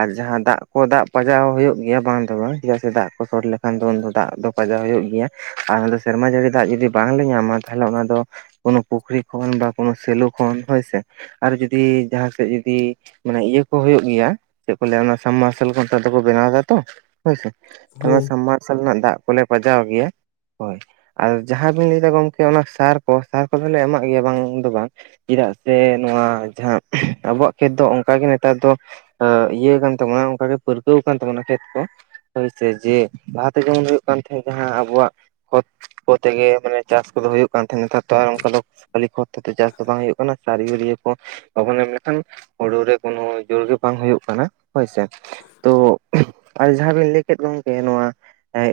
ᱟᱨ ᱡᱟᱦᱟᱸ ᱫᱟᱜ ᱟᱠᱚ ᱫᱟᱜ ᱯᱟᱡᱟᱣ ᱦᱩᱭᱩᱜ ᱜᱮᱭᱟ ᱵᱟᱝ ᱫᱚ ᱵᱟᱝ ᱪᱮᱫᱟᱜ ᱥᱮ ᱫᱟᱜ ᱠᱚ ᱛᱚᱞ ᱞᱮᱠᱷᱟᱱ ᱫᱚ ᱩᱱ ᱫᱚ ᱫᱟᱜ ᱫᱚ ᱯᱟᱡᱟᱣ ᱦᱩᱭᱩᱜ ᱜᱮᱭᱟ᱾ ᱟᱨ ᱟᱞᱮ ᱫᱚ ᱥᱮᱨᱢᱟ ᱡᱟᱹᱲᱤ ᱫᱟᱜ ᱡᱩᱫᱤ ᱵᱟᱝᱞᱮ ᱧᱟᱢᱟ ᱛᱟᱦᱞᱮ ᱚᱱᱟ ᱫᱚ ᱠᱳ ᱯᱩᱠᱷᱨᱤ ᱠᱷᱚᱱ ᱵᱟ ᱠᱳᱱᱳ ᱥᱮᱞᱳ ᱠᱷᱚᱱ ᱦᱳᱭ ᱥᱮ᱾ ᱟᱨ ᱡᱩᱫᱤ ᱡᱟᱦᱟᱸ ᱥᱮᱫ ᱡᱩᱫᱤ ᱢᱟᱱᱮ ᱤᱭᱟᱹ ᱠᱚ ᱦᱩᱭᱩᱜ ᱜᱮᱭᱟ ᱪᱮᱫ ᱠᱚ ᱞᱟᱹᱭᱟ ᱟᱱᱟ ᱥᱟᱵᱢᱟᱨᱥᱟᱞ ᱠᱚ ᱱᱮᱛᱟᱨ ᱫᱚᱠᱚ ᱵᱮᱱᱟᱣ ᱫᱟ ᱛᱚ ᱦᱳᱭᱥᱮ ᱛᱳ ᱚᱱᱟ ᱦᱳᱭ ᱥᱟᱵᱢᱟᱨᱥᱟᱞ ᱨᱮᱱᱟᱜ ᱫᱟᱜ ᱠᱚᱞᱮ ᱯᱟᱡᱟᱣ ᱜᱮᱭᱟ ᱦᱳᱭ ᱟᱨ ᱡᱟᱦᱟᱸ ᱵᱤᱱ ᱞᱟᱹᱭᱫᱟ ᱜᱚᱢᱠᱮ ᱚᱱᱟ ᱥᱟᱨ ᱠᱚ ᱥᱟᱨ ᱠᱚᱫᱚᱞᱮ ᱮᱢᱟᱜ ᱜᱮᱭᱟ ᱵᱟᱝ ᱫᱚ ᱵᱟᱝ ᱪᱮᱫᱟᱜ ᱥᱮ ᱱᱚᱣᱟ ᱡᱟᱦᱟᱸ ᱟᱵᱚᱣᱟᱜ ᱠᱷᱮᱛ ᱫᱚ ᱚᱱᱠᱟᱜᱮ ᱱᱮᱛᱟᱨ ᱫᱚ ᱤᱭᱟᱹ ᱠᱟᱱ ᱛᱟᱢᱟ ᱚᱝᱠᱟ ᱜᱮ ᱯᱟᱹᱨᱠᱟᱹᱣ ᱠᱟᱱ ᱛᱟᱵᱚᱱᱟ ᱠᱷᱮᱛ ᱠᱚ᱾ ᱦᱳᱭᱥᱮ ᱡᱮ ᱞᱟᱦᱟᱛᱮ ᱡᱮᱢᱚᱱ ᱦᱩᱭᱩᱜ ᱠᱟᱱ ᱛᱟᱦᱮᱸᱫ ᱡᱟᱦᱟᱸ ᱟᱵᱚᱣᱟᱜ ᱠᱷᱚᱛ ᱠᱦᱚᱛ ᱛᱮᱜᱮ ᱢᱟᱱᱮ ᱪᱟᱥ ᱠᱚᱫᱚ ᱦᱩᱭᱩᱜ ᱠᱟᱱ ᱛᱟᱦᱮᱸ ᱱᱮᱛᱟᱨᱚ ᱟᱨ ᱚᱱᱠᱟ ᱫᱚ ᱠᱷᱟᱹᱞᱤ ᱠᱷᱚᱛ ᱪᱟᱥ ᱫᱚ ᱵᱟᱝ ᱦᱩᱭᱩᱜ ᱠᱟᱱᱟ᱾ ᱥᱟᱹᱨᱤᱜᱟᱹᱨᱭᱟ. ᱠᱷᱚᱛ ᱵᱟᱵᱚᱱ ᱮᱢ ᱞᱮᱠᱷᱟᱱ ᱦᱩᱲᱩ ᱨᱮ ᱠᱳᱱᱳ ᱡᱳᱨ ᱜᱮ ᱵᱟᱝ ᱦᱩᱭᱩᱜ ᱠᱟᱱᱟ ᱦᱳᱭᱥᱮ ᱛᱳ ᱟᱨ ᱡᱟᱦᱟᱸ ᱠᱳᱧ ᱞᱟᱹᱭ ᱠᱮᱫ ᱜᱚᱝᱠᱮ ᱱᱚᱣᱟ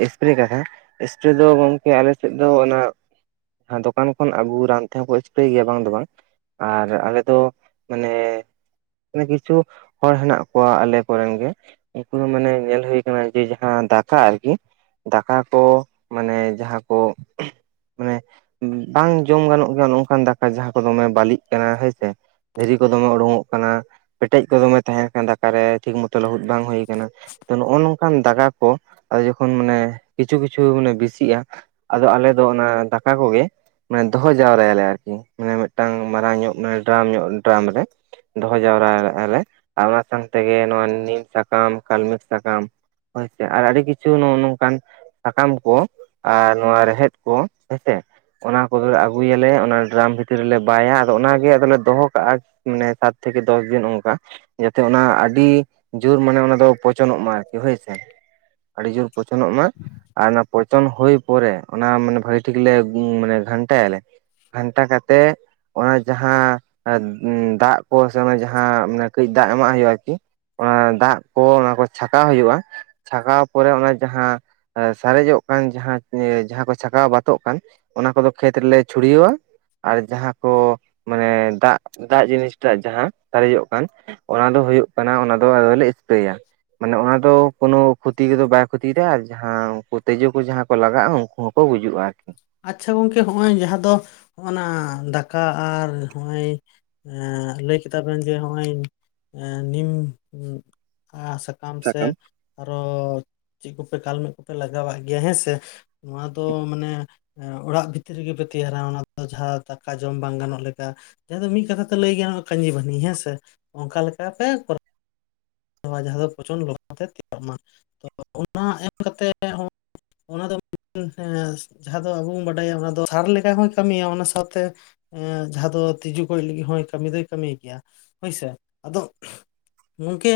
ᱮᱥᱯᱨᱮ ᱠᱟᱛᱷᱟ ᱮᱥᱯᱨᱮ ᱫᱚ ᱜᱚᱝᱠᱮ ᱟᱞᱮᱥᱮᱫ ᱫᱚ ᱚᱱᱟ ᱦᱮ ᱫᱚᱠᱟᱱ ᱠᱷᱚᱱ ᱟᱹᱜᱩ ᱨᱟᱱ ᱛᱮᱦᱚᱸᱠᱚ ᱮᱥᱯᱨᱮ ᱜᱮᱭᱟ ᱵᱟᱝ ᱫᱚ ᱵᱟᱝ ᱟᱨ ᱟᱞᱮ ᱫᱚ ᱢᱟᱱᱮ ᱠᱤᱪᱷᱩ ᱦᱚᱲ ᱦᱮᱱᱟᱜ ᱠᱣᱟᱜ ᱟᱞᱮ ᱠᱚᱨᱮᱱ ᱜᱮ ᱩᱱᱠᱩ ᱫᱚ ᱢᱟᱱᱮ ᱧᱮᱞ ᱦᱩᱭ ᱠᱟᱱᱟ ᱡᱮ ᱡᱟᱦᱟᱸ ᱫᱟᱠᱟ ᱟᱨᱠᱤ ᱫᱟᱠᱟ ᱠᱚ ᱢᱟᱱᱮ ᱡᱟᱦᱟᱸ ᱠᱚ ᱢᱟᱱᱮ ᱵᱟᱝ ᱡᱚᱢ ᱜᱟᱱᱚᱜ ᱜᱮᱭᱟ ᱚᱱᱠᱟᱱ ᱫᱟᱠᱟ ᱡᱟᱦᱟᱸ ᱠᱚ ᱫᱚᱢᱮ ᱵᱟᱹᱞᱤᱜ ᱠᱟᱱᱟ ᱦᱮᱸ ᱥᱮ ᱫᱷᱤᱨᱤ ᱠᱚ ᱫᱚᱢᱮ ᱩᱰᱩᱠᱚᱜ ᱠᱟᱱᱟ ᱯᱮᱴᱮᱡ ᱠᱚ ᱫᱚᱢᱮ ᱛᱟᱦᱮᱸ ᱠᱟᱱᱟ ᱫᱟᱠᱟ ᱠᱟᱨᱮ ᱴᱷᱤᱠ ᱢᱚᱛᱚ ᱞᱟᱹᱦᱫ ᱵᱟᱝ ᱦᱩᱭ ᱟᱠᱟᱱᱟ ᱱᱚᱜᱼᱚ ᱱᱚᱝ ᱠᱟᱱ ᱫᱟᱜᱟ ᱠᱚ ᱟᱫᱚ ᱡᱚᱠᱷᱚᱱ ᱢᱟᱱᱮ ᱠᱤᱪᱷᱩ ᱠᱤᱪᱷᱩ ᱢᱟᱱᱮ ᱵᱮᱥᱤᱜᱼᱟ ᱟᱫᱚ ᱟᱞᱮ ᱫᱚ ᱚᱱᱟ ᱫᱟᱠᱟ ᱠᱚᱜᱮ ᱢᱟᱱᱮ ᱫᱚᱦᱚ ᱡᱟᱣᱨᱟ ᱭᱟᱞᱮ ᱟᱨ ᱠᱤ ᱢᱟᱱᱮ ᱢᱤᱫᱴᱟᱝ ᱢᱟᱨᱟᱝ ᱧᱚᱜ ᱰᱨᱟᱢ ᱧᱚᱜ ᱰᱨᱟᱢ ᱨᱮ ᱫᱚᱦᱚ ᱡᱟᱣᱨᱟ ᱠᱟᱜᱼᱟ ᱞᱮ ᱟᱨ ᱚᱱᱟ ᱥᱟᱶ ᱛᱮᱜᱮ ᱱᱚᱣᱟ ᱱᱤᱢ ᱥᱟᱠᱟᱢ ᱠᱟᱞᱢᱮᱠ ᱥᱟᱠᱟᱢ ᱦᱳᱭ ᱥᱮ ᱟᱨ ᱟᱹᱰᱤ ᱠᱤᱪᱷᱩ ᱱᱚᱜᱼ ᱱᱚᱝᱠᱟᱱ ᱥᱟᱠᱟᱢ ᱠᱚ ᱟᱨ ᱱᱚᱣᱟ ᱨᱮᱦᱮᱫ ᱠᱚ ᱦᱮᱸᱥᱮ ᱚᱱᱟ ᱠᱚ ᱫᱚ ᱟᱹᱜᱩᱭ ᱟᱞᱮ ᱚᱱᱟ ᱰᱨᱟᱢ ᱵᱷᱤᱛᱤᱨ ᱨᱮᱞᱮ ᱵᱟᱭᱟ ᱟᱫᱚ ᱚᱱᱟ ᱜᱮ ᱟᱫᱚᱞᱮ ᱫᱚᱦᱚ ᱠᱟᱜᱼᱟ ᱢᱟᱱᱮ ᱥᱟᱛ ᱛᱷᱮᱠᱮ, ᱫᱚᱥ ᱫᱤᱱ ᱚᱱᱠᱟ ᱡᱟᱛᱮ ᱚᱱᱟ ᱟᱹᱰᱤ ᱡᱳᱨ ᱢᱟᱱᱮ ᱚᱱᱟ ᱫᱚ ᱯᱚᱪᱚᱱᱼᱚᱜ ᱢᱟ ᱟᱨᱠᱤ ᱦᱳᱭ ᱥᱮ ᱟᱹᱰᱤ ᱡᱳᱨ ᱯᱚᱪᱚᱱ ᱚᱜ ᱢᱟ ᱟᱨᱼᱼ ᱯᱚᱪᱚᱱ ᱦᱩᱭ ᱯᱚᱨᱮ ᱚᱱᱟ ᱢᱟᱱᱮ ᱵᱷᱟᱹᱜᱤ ᱴᱷᱤᱠ ᱞᱮ ᱢᱟᱱᱮ ᱜᱷᱟᱱᱴᱟ ᱭᱟᱞᱮ ᱜᱷᱟᱱᱴᱟ ᱠᱟᱛᱮᱜ ᱚᱱᱟ ᱡᱟᱦᱟᱸ ᱫᱟᱜ ᱠᱚ ᱥᱮ ᱚᱱᱟ ᱡᱟᱦᱟᱸ ᱢᱟᱱᱮ ᱠᱟᱹᱡ ᱫᱟᱜ ᱠᱚ ᱮᱢᱟᱜ ᱦᱩᱭᱩᱜᱼᱟ ᱟᱨ ᱠᱤ ᱚᱱᱟ ᱫᱟᱜ ᱠᱚ ᱚᱱᱟ ᱠᱚ ᱪᱷᱟᱠᱟᱣ ᱦᱩᱭᱩᱜᱼᱟ ᱪᱷᱟᱠᱟᱣ ᱯᱚᱨᱮ ᱚᱱᱟ ᱡᱟᱦᱟᱸ ᱥᱟᱨᱮᱡᱚᱜ ᱠᱟᱱ ᱡᱟᱦᱟᱸ ᱡᱟᱦᱟᱸ ᱠᱚ ᱪᱷᱟᱠᱟᱣ ᱵᱟᱛᱚᱜ ᱠᱟᱱ ᱚᱱᱟ ᱠᱚᱫᱚ ᱠᱷᱮᱛ ᱨᱮᱞᱮ ᱪᱷᱩᱲᱤᱣᱟᱣᱼᱟ ᱟᱨ ᱡᱟᱦᱟᱸ ᱠᱚ ᱢᱟᱱᱮ ᱫᱟᱜ ᱫᱟᱜ ᱡᱤᱱᱤᱥᱴᱟᱜ ᱡᱟᱦᱟᱸ ᱥᱟᱨᱮᱡᱼᱚᱜ ᱠᱟᱱ ᱚᱱᱟ ᱫᱚ ᱦᱳᱭᱳᱜ ᱠᱟᱱᱟ ᱚᱱᱟ ᱫᱚ ᱟᱫᱚᱞᱮ ᱤᱛᱟᱹᱭᱟ ᱢᱟᱱᱮ ᱚᱱᱟ ᱫᱚ ᱠᱳᱱᱳ ᱠᱷᱚᱛᱤ ᱠᱚᱫᱚ ᱵᱟᱭ ᱠᱷᱚᱛᱤᱭ ᱮᱫᱟ ᱟᱨ ᱡᱟᱦᱟᱸ ᱩᱱᱠᱩ ᱛᱤᱡᱩ ᱠᱚ ᱡᱟᱦᱟᱸ ᱠᱚ ᱞᱟᱜᱟᱜᱼᱟ ᱩᱱᱠᱩ ᱠᱚ ᱜᱩᱡᱩᱜᱼᱟ ᱟᱨ ᱠᱤ ᱟᱪᱪᱷᱟ ᱜᱚᱝᱠᱮ ᱦᱚᱸᱜᱼᱚᱭ ᱡᱟᱦᱟᱸ ᱫᱚ ᱦᱚᱜᱼᱱᱟ ᱫᱟᱠᱟ ᱟᱨ ᱦᱚᱸᱜᱼᱚᱭ ᱟᱸ ᱞᱟᱹᱭ ᱠᱮᱫᱟ ᱵᱮᱱ ᱡᱮ ᱱᱚᱜᱼᱚᱭ ᱱᱤᱢᱼᱟ *unintelligible* ᱥᱟᱠᱟᱢ ᱥᱮ ᱟᱨᱚ ᱪᱮᱫ ᱠᱚᱯᱮ ᱠᱟᱞᱢᱮᱜ ᱠᱚᱯᱮ ᱞᱟᱜᱟᱣᱟᱜ ᱜᱮᱭᱟ ᱦᱮᱸ ᱥᱮ ᱱᱚᱣᱟ ᱫᱚ ᱢᱟᱱᱮ ᱚᱲᱟᱜ ᱵᱷᱤᱛᱨᱤ ᱨᱮᱜᱮ ᱯᱮ ᱛᱮᱭᱟᱨᱟ ᱚᱱᱟ ᱫᱚ ᱡᱟᱦᱟᱸ ᱫᱟᱠᱟ ᱡᱚᱢ ᱵᱟᱝ ᱜᱟᱱᱚᱜ ᱞᱮᱠᱟ ᱡᱟᱸᱦᱟ ᱫᱚ ᱢᱤᱫ ᱠᱟᱛᱷᱟ ᱛᱮ ᱞᱟᱹᱭ ᱜᱟᱱᱚᱜᱼᱟ ᱠᱟᱹᱧᱪᱤᱵᱟᱱᱤ ᱦᱮᱸ ᱥᱮ ᱚᱱᱠᱟ ᱞᱮᱠᱟ ᱛᱮ ᱠᱚᱨᱟ ᱡᱟᱦᱟᱸ ᱫᱚ ᱯᱚᱪᱚᱱᱰ ᱞᱚᱜᱚᱱ ᱛᱮ ᱛᱮᱭᱟᱨ ᱢᱟ ᱛᱚ ᱚᱱᱟ ᱮᱢ ᱠᱟᱛᱮ ᱦᱚᱸ ᱚᱱᱟ ᱫᱚ ᱡᱟᱦᱟᱸ ᱫᱚ ᱟᱵᱚ ᱵᱚᱱ ᱵᱟᱰᱟᱭᱟ ᱚᱱᱟ ᱫᱚ ᱥᱟᱨ ᱞᱮᱠᱟ ᱦᱚᱭ ᱠᱟᱹᱢᱤᱭᱟ ᱚᱱᱟ ᱥᱟᱶᱛᱮ ᱟᱸ ᱡᱟᱦᱟᱸ ᱫᱚ ᱛᱤᱡᱩ ᱜᱚᱡ ᱞᱟᱹᱜᱤᱫ ᱦᱚᱸᱭ ᱠᱟᱹᱢᱤ ᱫᱚᱭ ᱠᱟᱹᱢᱤ ᱜᱮᱭᱟ ᱦᱳᱭᱥᱮ ᱟᱫᱚ ᱜᱚᱢᱠᱮ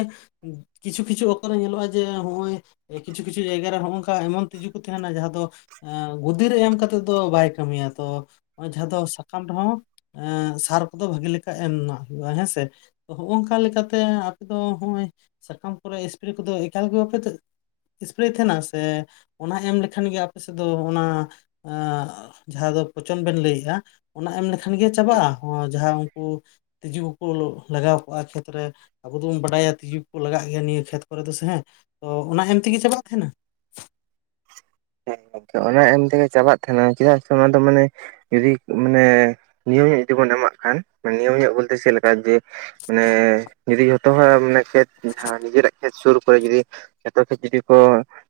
ᱠᱤᱪᱷᱩ ᱠᱤᱪᱷᱩ ᱚᱠᱛᱚ ᱨᱮ ᱧᱮᱞᱚᱜᱼᱟ ᱡᱮ ᱦᱚᱜᱼᱚᱭ ᱠᱤᱪᱷᱩ ᱠᱤᱪᱷᱩ ᱡᱟᱭᱜᱟ ᱨᱮ ᱦᱚᱸᱜᱼᱱᱚᱝᱠᱟ ᱮᱢᱚᱱ ᱛᱤᱡᱩ ᱠᱚ ᱛᱟᱦᱮᱱᱟ ᱡᱟᱦᱟᱸ ᱫᱚ ᱟᱸ ᱜᱩᱫᱤ ᱨᱮ ᱮᱢ ᱠᱟᱛᱮᱜ ᱫᱚ ᱵᱟᱭ ᱠᱟᱹᱢᱤᱭᱟ ᱛᱚ ᱡᱟᱦᱟᱸ ᱫᱚ ᱥᱟᱠᱟᱢ ᱨᱮᱦᱚᱸ ᱮᱸᱻ ᱥᱟᱨ ᱠᱚᱫᱚ ᱵᱷᱟᱜᱤ ᱞᱮᱠᱟ ᱮᱢ *unintelligible* ᱦᱮᱸ ᱥᱮᱻᱻ ᱦᱚᱸᱜᱼᱚ ᱱᱚᱝᱼᱠᱟ ᱞᱮᱠᱟᱛᱮ ᱟᱯᱮ ᱫᱚ ᱱᱚᱜᱼᱚᱭ ᱥᱟᱠᱟᱢ ᱠᱚᱨᱮ ᱥᱯᱨᱮ ᱠᱚᱫᱚ ᱮᱠᱟᱞ ᱜᱮ ᱵᱟᱯᱮ ᱥᱯᱨᱮ ᱛᱟᱦᱮᱱᱟ ᱥᱮ ᱚᱱᱟ ᱮᱢ ᱞᱮᱠᱷᱟᱱ ᱜᱮ ᱟᱯᱮ ᱥᱮᱫ ᱫᱚ ᱚᱱᱟ ᱟᱸ ᱡᱟᱦᱟᱸ ᱫᱚ ᱯᱚᱪᱚᱱ ᱵᱮᱱ ᱞᱟᱹᱭᱮᱜᱼᱟ ᱚᱱᱟ ᱮᱢ ᱞᱮᱠᱷᱟᱱ ᱜᱮ ᱪᱟᱵᱟᱜᱼᱟ ᱟᱱᱟ ᱡᱟᱦᱟᱸ ᱩᱱᱠᱩ ᱛᱤᱡᱩ ᱠᱚᱠᱚ ᱞᱟᱜᱟᱣ ᱠᱚᱜᱼᱟ ᱠᱷᱮᱛ ᱨᱮ ᱟᱵᱚ ᱫᱚᱵᱚᱱ ᱵᱟᱰᱟᱭᱟ ᱛᱤᱡᱩ ᱠᱚ ᱞᱟᱜᱟᱜ ᱜᱮᱭᱟ ᱱᱤᱭᱟᱹ ᱠᱷᱮᱛ ᱠᱚ ᱨᱮ ᱫᱚ ᱥᱮ ᱦᱮᱸ ᱛᱚ ᱚᱱᱟ ᱮᱢ ᱛᱮᱜᱮ ᱪᱟᱵᱟᱜ ᱛᱟᱦᱮ ᱱᱟ ᱦᱮᱸ ᱚᱱᱟ ᱮᱢ ᱛᱮᱜᱮ ᱪᱟᱵᱟᱜ ᱛᱟᱦᱮᱱᱟ ᱪᱮᱫᱟᱜ ᱥᱮ ᱚᱱᱟ ᱫᱚ ᱢᱟᱱᱮ ᱡᱩᱫᱤ ᱢᱟᱱᱮ ᱱᱤᱭᱚᱢ ᱧᱚᱜ ᱡᱩᱫᱤ ᱵᱚᱱ ᱮᱢᱟᱜ ᱠᱷᱟᱱ ᱢᱟᱱᱮ ᱱᱤᱭᱚᱢ ᱧᱚᱜ ᱵᱚᱞᱛᱮ ᱪᱮᱫ ᱞᱮᱠᱟ ᱡᱮ ᱢᱟᱱᱮ ᱡᱩᱫᱤ ᱡᱚᱛ ᱡᱚᱛᱚ ᱦᱚᱲ ᱢᱟᱱᱮ ᱠᱷᱮᱛ ᱡᱟᱦᱟᱸ ᱱᱤᱡᱮᱨᱟᱜ ᱠᱷᱮᱛ ᱥᱩᱨ ᱠᱚᱨᱮ ᱡᱩᱫᱤ ᱡᱚᱛᱚ ᱠᱷᱮᱛ ᱡᱩᱫᱤ ᱠᱚ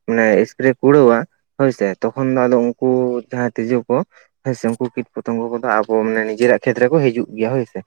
ᱢᱟᱱᱮ ᱥᱯᱨᱮ ᱠᱩᱲᱟᱹᱣᱟ ᱦᱳᱭ ᱥᱮ᱾ ᱛᱚᱠᱷᱚᱱ ᱫᱚ ᱟᱫᱚ ᱩᱱᱠᱩ ᱡᱟᱦᱟᱸᱭ ᱛᱤᱡᱩ ᱠᱚ ᱼᱼ ᱦᱳᱭᱥᱮ ᱩᱱᱠᱩ ᱠᱤᱴ ᱯᱨᱚᱛᱚᱝᱜᱚ ᱠᱚᱫᱚ ᱟᱵᱚ ᱢᱟᱱᱮ ᱱᱤᱡᱮᱨᱟᱜ ᱠᱷᱮᱛ ᱨᱮᱠᱚ ᱦᱤᱡᱩᱜ ᱜᱮᱭᱟ ᱦᱳᱭ ᱥᱮ।